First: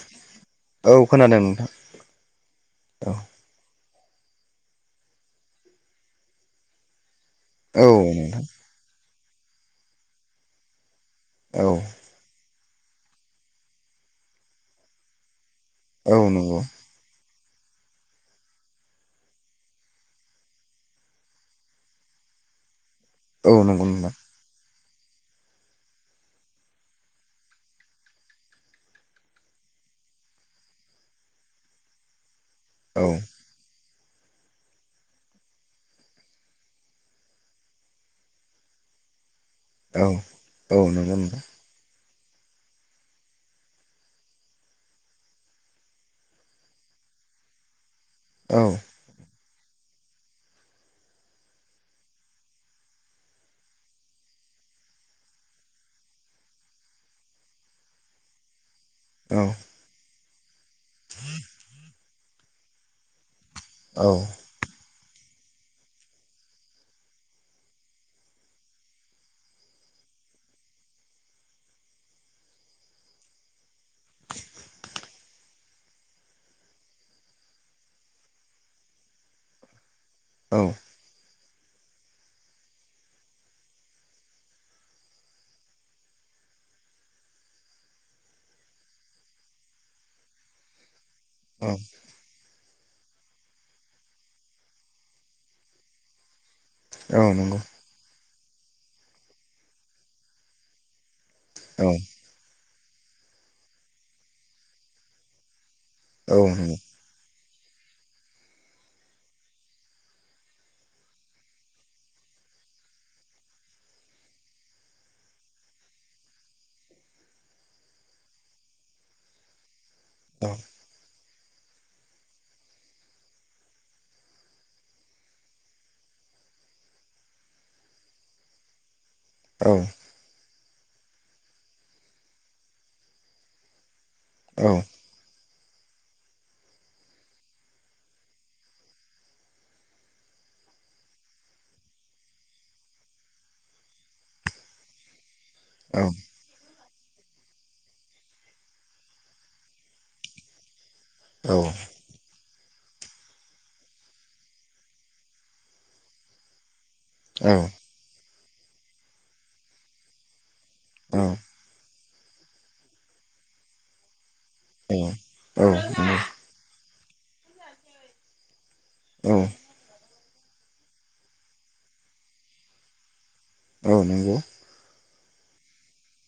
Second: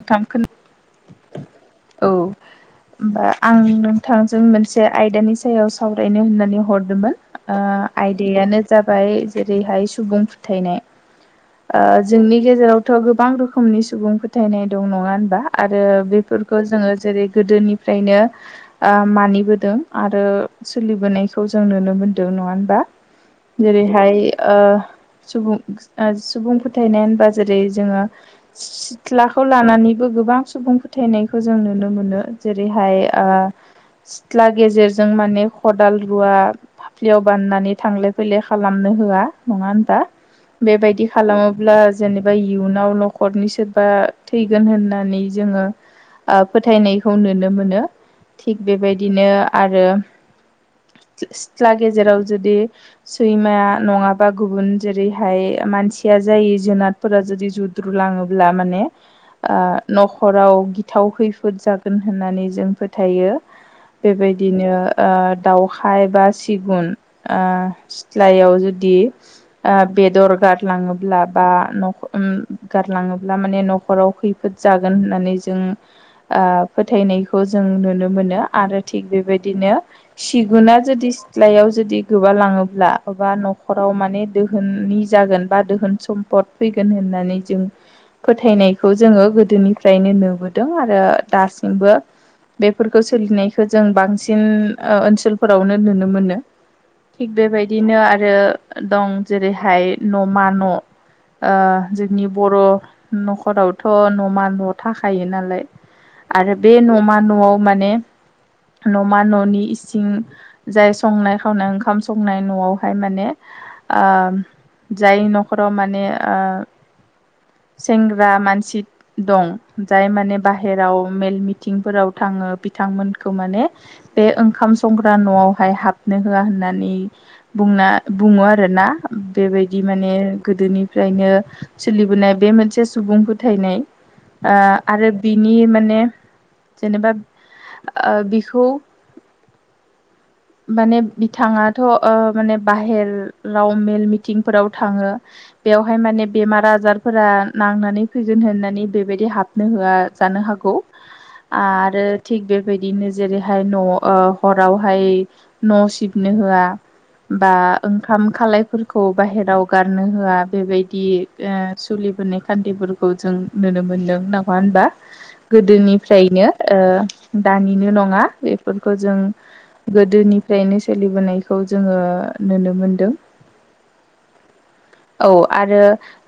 नोंथांखोन औ खोनादों नोंथां औ औ होनबा आं नों थां जों मोनसे आयदानि सायाव सावरायनो होननानै हरदोंमोन। ओ आयदायानो जाबाय जेरैहाय सुबुं फोथायनाय। औ नोंथां औ ओ जोंनि गेजेरावथ' गोबां रोखोमनि सुबुं फोथायनाय दं। नङा होनबा? आरो औ नंगौ बेफोरखौ जोङो जेरै गोदोनिफ्रायनो ओ मानिबोदों आरो सोलिबोनायखौ जों नुनो मोनदों। नङा होनबा? औ नंगौ नोंथां जेरैहाय ओ सुबुं ओ सुबुं फोथायनाय होनबा जेरै जोङो सिलाखौ लानानैबो गोबां सुबुं फोथायनायखौ जों नुनो मोनो जेरैहाय औ ओ सिथ्ला गेजेरजों माने खदाल रुवा फाफ्लियाव बाननानै थांलाय फैलाय खालामनो होआ। नङा होनबा औ औ बेबायदि नंगौ नोंथां खालामोब्ला जेनेबा इयुनाव न'खरनिसो बा थैगोन होननानै जोङो ओ फोथायनायखौ नुनो मोनो औ थिग बेबायदिनो आरो सिथ्ला गेजेराव जुदि सैमाया नङाबा गुबुन जेरैहाय मानसिया जायो जुनादफोरा जुदि जुद्रु लाङोब्ला ब्ला माने औ न'खराव ओ गिथाव खैफोद जागोन होननानै जों फोथायो औ बेबायदिनो ओ दाउखाय बा सिगुन ओ सिथ्लायाव जुदि ओ बेदर गारलाङोब्ला बा नखो गारलाङोब्ला ब्ला माने न'खराव खैफोद जागोन होननानै जों ओ फोथायनायखौ जों नुनो मोनो नो आरो थिग बेबायदिनो औ सिगुना जुदि सिथ्लायाव जुदि गोबा लाङोब्ला बा न'खराव माने दोहोननि जागोन बा दोहोन सम भट फैगोन होननानै जों फोथायनायखौ जोंङो गोदोनिफ्रायनो नुबोदों आरो दासिमबो बेफोरखौ सोलिनायखौ जों बांसिन ओ ओनसोलफोरावनो नुनो मोनो। औ थिग नंगौ बेबायदिनो आरो दं जेरैहाय न'मा न' ओ औ जोंनि बर' न'खरावथ' न'मा न' थाखायो नालाय औ आरो बे नंगौ न'मा न'आव माने न'मा न'नि इसिं जाय संनाय खावनाय ओंखाम संनाय न'आवहाय माने ओ जाय न'खराव माने ओ [inaudible] सेंग्रा मानसि दं जाय माने औ बाहेराव मेल मिथिंफोराव थांङो बिथांमोनखौ माने बे ओंखाम संग्रा न'आवहाय हाबनो होआ होननानै बुंना बुङो आरोना औ नंगौ औ बेबायदि नंगौ माने गोदोनिफ्रायनो सोलिबोनाय बे मोनसे सुबुं फोथायनाय ओ औ आरो बि नि माने जेनेबा ओ बिखौ [inaudible] माने बिथाङाथ' ओ माने बाहेराव मेल मिटिंफोराव थांङो बेवहाय नंगौ माने बेमार आजारफोरा नांनानै फैगोन होननानै बेबायदि हाबनो होआ जानो हागौ आरो थिग बे बेबायदिनो जेरैहाय न' ओ हरावहाय न' सिबनो होआ बा ओंखाम खालायफोरखौ बाहेराव गारनो होआ बेबायदि ओ जुलिफोरनि खान्थिफोरखौ जों नुनो मोन्दों ना नंङा होनबा गोदोनिफ्रायनो ओ दानिनो नङा बे बेफोरखौ जों गोदोनिफ्रायनो सोलिबोनायखौ जोंङो नुनो मोनदों। औ नंगौ औ आरो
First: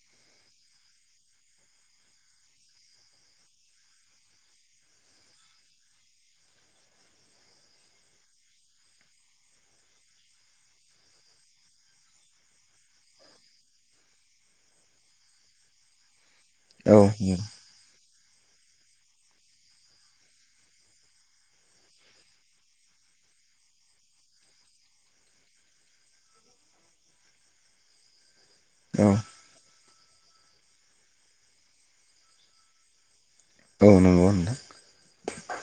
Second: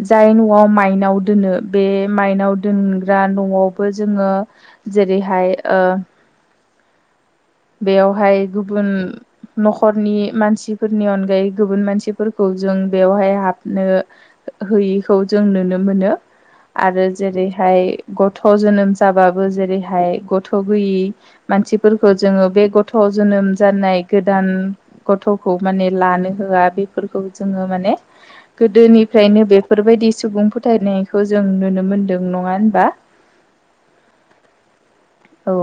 जाय न'आव माइनाव दोनो बे माइनाव दोनग्रा न'आवबो जोंङो जेरैहाय ओ बेयावहाय गुबुन न'खरनि मानसिफोरनि अनगायै गुबुन मानसिफोरखौ जों बेवहाय हाबनो होयिखौ जों नुनो मोनो। आरो जेरैहाय गथ' जोनोम जाबाबो जेरैहाय गथ' गैयि मानसिफोरखौ जोंङो बे गथ' जोनोम जानाय गोदान गथ'खौ माने लानो होआ बेफोरखौ जोंङो माने गोदोनिफ्रायनो बेफोरबायदि सुबुं फोथायनायखौ जों नुनो मोनदों नङा होनबा नोंथां औ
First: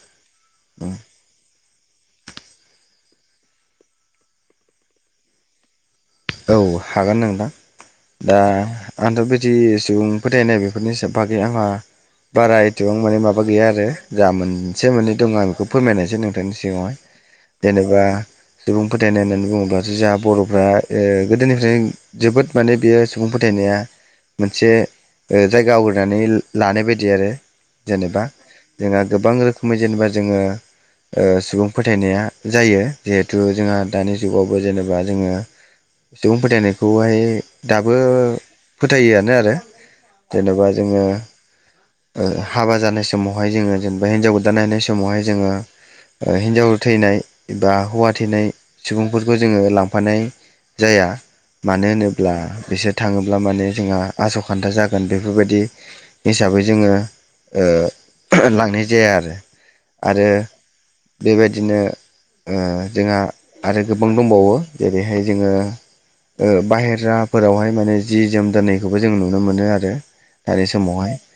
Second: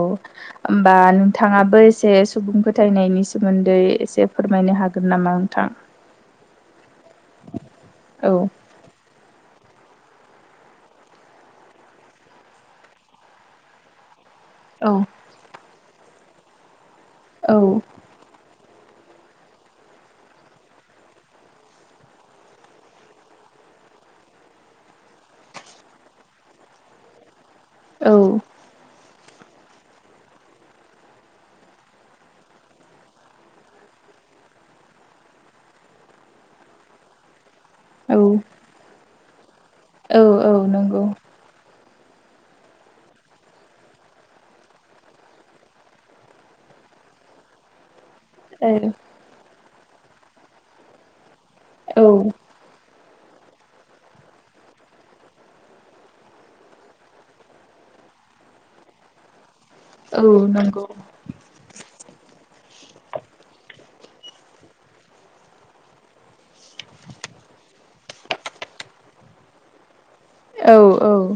ओमबा नोंथाङाबो एसे सुबुं फोथायनायनि सोमोन्दै एसे फोरमायनो हागोन नामा नोंथां। औ हागोन नोंदां औ दा आंथ' बिदि सुबुं फोथायनाय बेफोरनि सा बागै आंहा बारा एसेबां माने माबा गैया आरो जा मोनसे औ मोननै दङ आं बेखौ फोरमायनायसै नोंथांनि सिगावहाय औ जेनेबा सुबुं फोथायनाय होननानै बुङोब्लासो जोंहा बर'फ्रा ओ गोदोनिफ्राय जोबोद माने बेयो सुबुं फोथायनाया मोनसे ओ जायगा आवग्रिनानै ला-लानाय बायदि आरो जेनेबा औ जोंङो गोबां रोखोमै जेनेबा जोंङो ओ सुबुं फोथायनाया जायो। जिहेथु जोंहा दानि जुगावबो जेनेबा जोंङो सुबुं फोथायनायखौहाय दाबो फोथायोआनो आरो औ औ जेनेबा नंगौ जोंङो ओ हाबा जानाय समावहाय जोंङो जेनेबा हिन्जाव गोदान नायनाय समावहाय जोंङो ओ हिन्जाव थैनाय बा हौवा थैनाय औ सुबुंफोरखौ जोंङो लांफानाय जाया मानो औ होनोब्ला बिसोर थाङोब्ला माने जोंहा आसखान्दा जागोन बेफोरबायदि हिसाबै जोङो ओ ओहो लांनाय जाया आरो आरो औ नंगौ बेबायदिनो ओ जोंहा आरो गोबां दंबावो जेरैहाय जोङो ओ बाहेराफोरावहाय माने जि जोम दोनायखौबो जों नुनो मोनो आरो आरे औ समावहाय औ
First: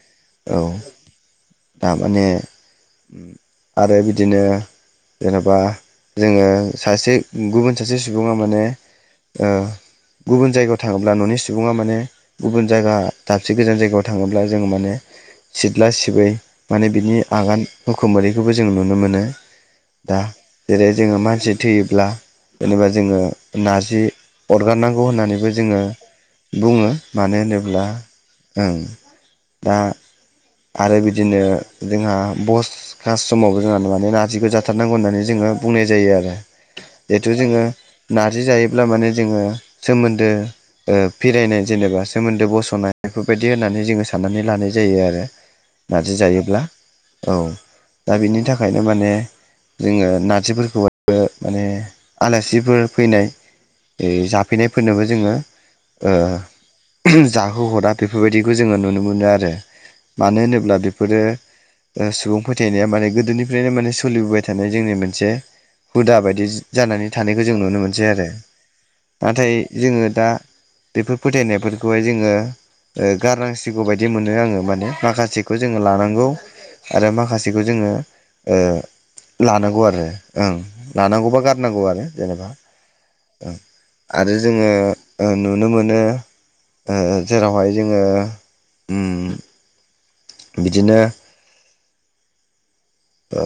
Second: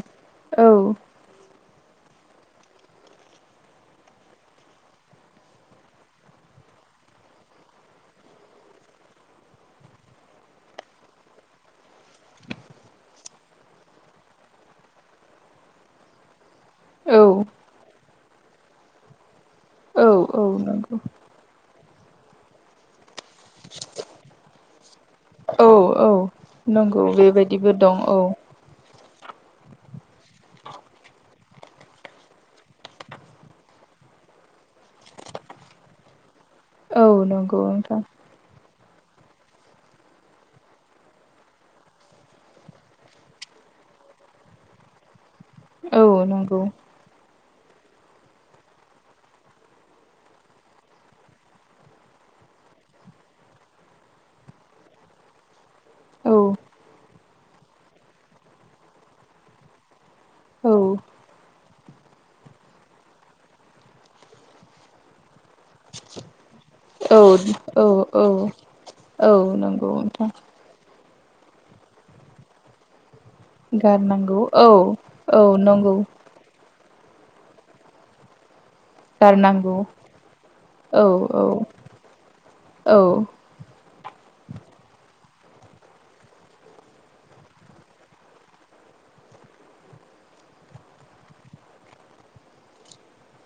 औ दामाने आरो बिदिनो जेनबा जोङो सासे गुबुन सासे सुबुङा माने ओ गुबुन जायगायाव थाङोब्ला ननि सुबुङा माने गुबुन जायगा दाबसे गोजान जायगायाव थाङोब्ला जोंङो माने सिथला सिबै माने बिनि औ आगान हुखुमोरैखौबो जों नुनो मोनो। औ दा औ जेरै नंगौ जोङो मानसि थैयोब्ला जेनेबा जोङो नारजि अरगारनांगौ होननानैबो औ जोङो औ बुङो नंगौ मानो बेबायदिबो होनोब्ला दं औ उम। दा आरो बिदिनो जोंहा बस कास समावबो जोंहा माने नारजिखौ जाथारनांगौ होननानै जोङो ओ बुंनाय जायो आरो औ जेथु नंगौ जोङो नोंथां नारजि जायो। अब्ला माने जोङो सोमोन्दो ओ फिरायनाय जेनेबा सोमोन्दो बसनाय बेफोरबायदि होना नै जोङो साननानै लानाय जायो आरो औ नारजि नंगौ जायोब्ला औ दा बिनि थाखायनो माने जोङो नारजिफोरखौबो माने आलासिफोर फैनाय ओय जाफैनायफोरनोबो जोङो ओ औ जाहोहरा बेफोरबायदिखौ जोङो नुनो मोनो आरो मानो होनोब्ला औ बेफोरो ओ सुबुं फोथायनाया माने गोदोनिफ्रायनो माने सोलिबोबाय थानाय जोंनि मोनसे हुदा बायदि जा जानानै औ थानायखौ जों नुनो औ मोनसै आरो औ नाथाय औ नंगौ जोङो दा नोंथां बेफोर फोथायनायफोरखौहाय जोङो ओ गारनांसिगौ बाय बिदि मोनो गारनांगौ आङो औ माने माखासेखौ औ जोङो नंगौ लानांगौ आरो माखासेखौ जोङो ओ गारनांगौ लानांगौ आरो ओं औ लानांगौ बा औ गारनांगौ आरो जेनेबा। औ। आरो जोङो ओ नुनो मोनो ओ जेरावहाय जोङो उम। बिदिनो ओ।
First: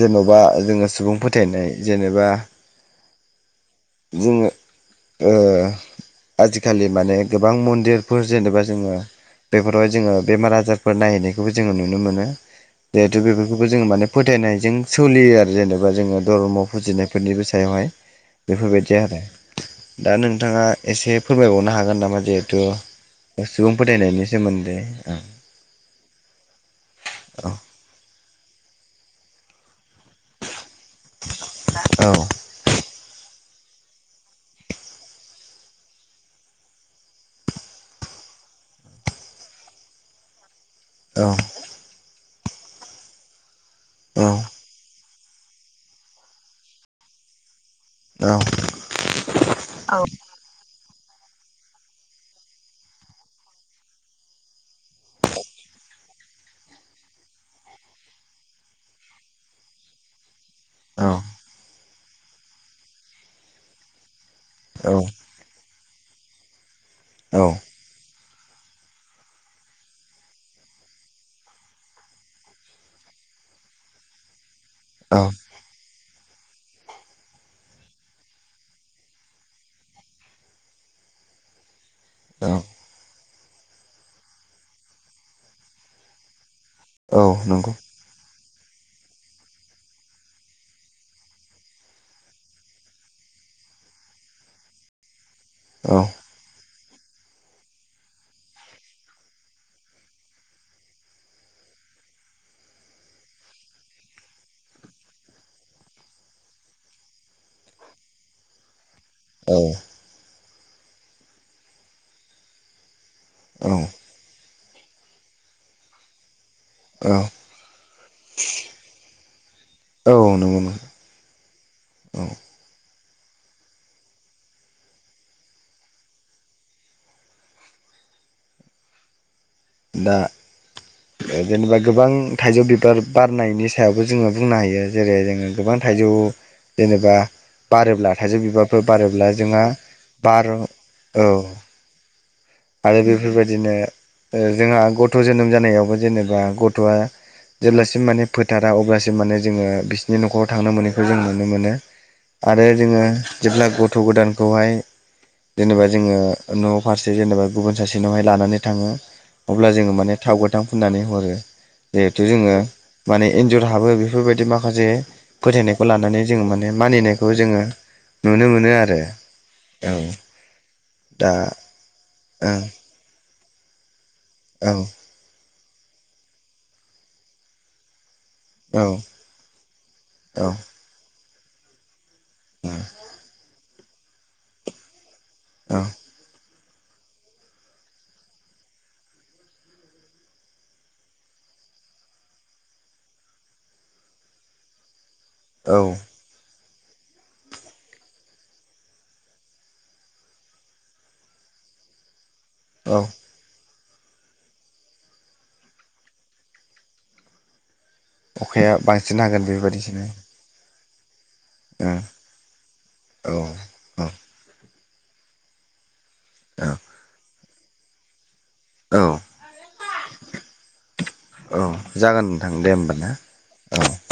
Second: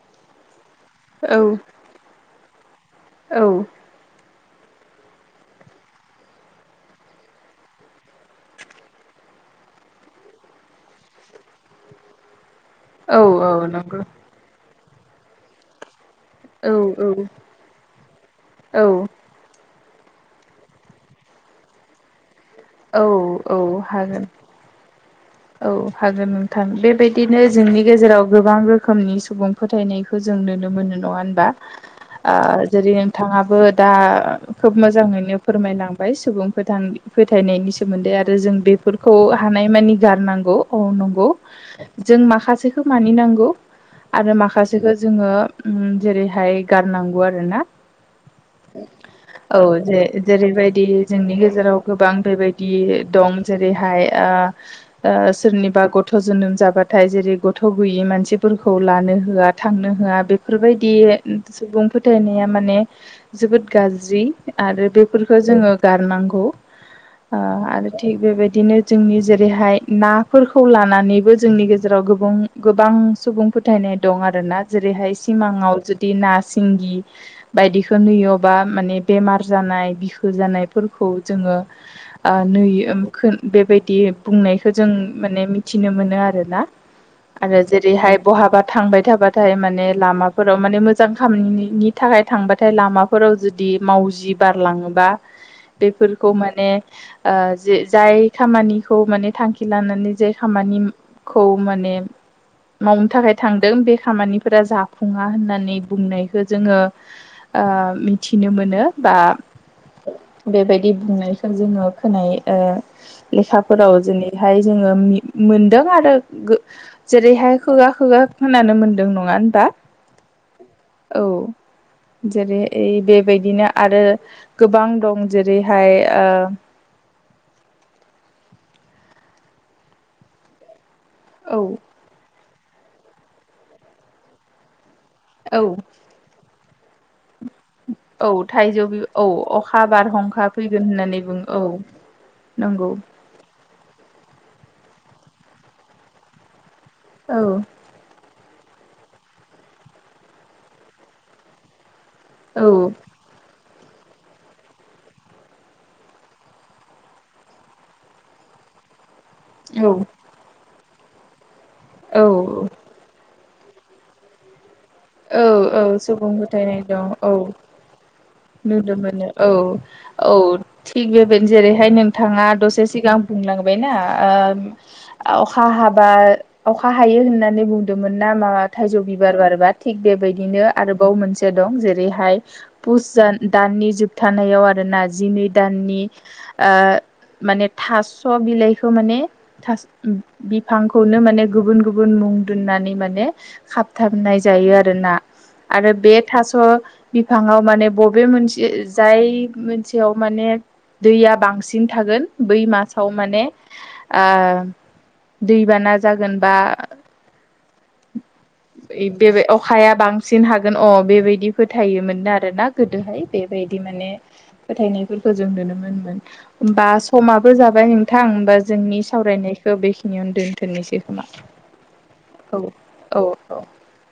जेनबा जोङो सुबुं औ फोथायनाय जेनेबा औ। जोङो ओ आजि खालि माने गोबां मन्दिरफोर जेनेबा जोङो बेफोरावहाय जोङो बेमार आजारफोर नायहैनायखौबो जोङो नुनो मोनो। दे औ बेफोरखौबो औ जोङो नंगौ माने फोथायनायजों सोलियो आरो जेनेबा जोङो धर्म औ फुजिनायफोरनिबो सायावहाय औ बेफोरबायदि आरो दा नोंथाङा एसे फोरमायबावनो हागोन नामा जिहेथु औ सुबुं हागोन फोथायनायनि सोमोन्दै औ हागोन नोंथां बेबायदिनो औ जोंनि गेजेराव गोबां रोखोमनि सुबुं फोथायनाय जों नुनो मोनो नङा होनबा औ जेरै बिथाङाबो दा खोब मोजाङैनो फोरमायलांबाय सुबुं फोथायनायनि सोमोन्दै आरो जों बेफोरखौ हानाय मानि गारनांगौ औ नंगौ औ जों माखासेखौ मानिनांगौ औ आरो माखासेखौ जोङो जेरैहाय गारनांगौ आरो ना औ औ जे जेरैबायदि जोंनि गेजेराव गोबां बेबायदि दं जेरैहाय सोरनिबा गथ' जोनोम जाबाथाय जेरै गथ' गैयि मानसिफोरखौ लानो होआ थांनो होआ बे बेफोरबायदि औ सुबुं फोथायनाया माने जोबोद गाज्रि। आरो बेफोरफोरखौ जोङो गारनांगौ ओ औ आरो थिग बेबायदिनो जोंनि जेरैहाय नाफोरखौ लानानैबो जोंनि गेजेराव गोबां गोबां सुबुं फोथायनाय दं आरो ना। जेरैहाय औ सिमाङाव जुद दि ना सिंगि बायदिखो नुयोबा माने बेमार जानाय बिखो जानायफोर खौ जोङो ओ औ नुयो खो बेबायदि बुंनाय थ' जों माने मिथिनो मोनो आरो ना औ आरो नंगौ जेरैहाय बहाबा थांबाय थाबाथाय माने लामाफोराव माने मोजां खामनिनि थाखाय थांबाथाय लामाफोर [unintelligible] जुदि मावजि बारलाङोबा औ बेफोरखौ माने ओ जि जाय खामानिखौ माने थांखि लानानै जाय खामानिखौ माने मावनो थाखाय थांदों बे खामानिफोरा जाफुङा होननानै बुंनायखो जोङो ओ मिथिनो मोनो। बा औ बेबायदि बुंनायखौ जोङो खोनायो ओ औ लेखाफोराव जेरैहाय जोङो मि-मोनदों आरो गो औ जेरैहाय खुगा खुगा खोनानो मोनदों नङा होनबा। औ नंगौ नंगौ औ औ जेरै बे बायदिनो आरो गोबां दं जेरैहाय ओ दा ओ जेनेबा गोबां थाइजौ बिबार बारनायनि सायावबो जोङो बुंनो हायो जेरै जोङो औ औ गोबां थाइजौ जेनेबा बारोब्ला औ थाइजौ बिबारफोर बि औ बारोब्ला जोंहा अखा बारहुंखा बार' फैगोन होननानै औ बुङो औ नंगौ आरो बेफोरबायदिनो ओ जोंहा गथ' जोनोम जानायावबो जेनेबा गथ'आ औ जेब्लासिम माने फो थारा अब्लासिम माने जोङो बिसिनि न'खराव थांनो मोनैखौ जों नुनो मोनो। आरो औ जोङो जेब्ला गथ' गोदानखौहाय जेनेबा जोङो न' फारसे जेनेबा गुबुन सासेनावहाय लानानै थाङो। अब्ला जोङो औ माने थाव गोथां फुननानै हरो। जिहेथु जोङो औ माने इन्जर हाबो बेफोरबायदि माखासे औ औ फोथायनायखौ लानानै सुबुं जों माने फोथायनाय दं मानिनायखौ औ जोङो मोनो नुनो आरो मोनो औ औ थिग दा बेबादिनो जेरैहाय नोंथाङा दसे सिगां बुंलांबायना ओ ओं अखा हाबा अखा हायो होननानै बुंदोमोन ना माबा औ थाइजौ बिबार बारबा। थिक औ बेबायदिनो आरोबाव मोनसे दं जेरै हाय पुस दान दाननि जोबथानायाव आरो ना जिनै औ दाननि आ माने फास' बिलाइखौ माने थास बिफांखौनो माने गोबुन गोबुन उन्दुनानै माने खाबथाबनाय जायो आरो ना औ आरो बे थास' बिफाङाव माने बबे मोनसे जाय मोनसेयाव माने दैया बांसिन थागोन बै औ मासाव माने आ दैबाना जागोन बा अखाया बांसिन बेबाय हागोन अखाया बेबायदिसोनो बांसिन हागोन अ बेबाय दि ओं फोथायोमोन आरो ना गोदोहाय औ बेबायदि माने फोथायनायफोरखौ जों नुनो मोनमोन। औ ओमबा समाबो जाबाय नोंथां दा औ जोंनि सावरायनायखो बेखिनियावनो दोनथ'नोसै खोमा औ जागोन नोंथां औ दे होमबा ना औ।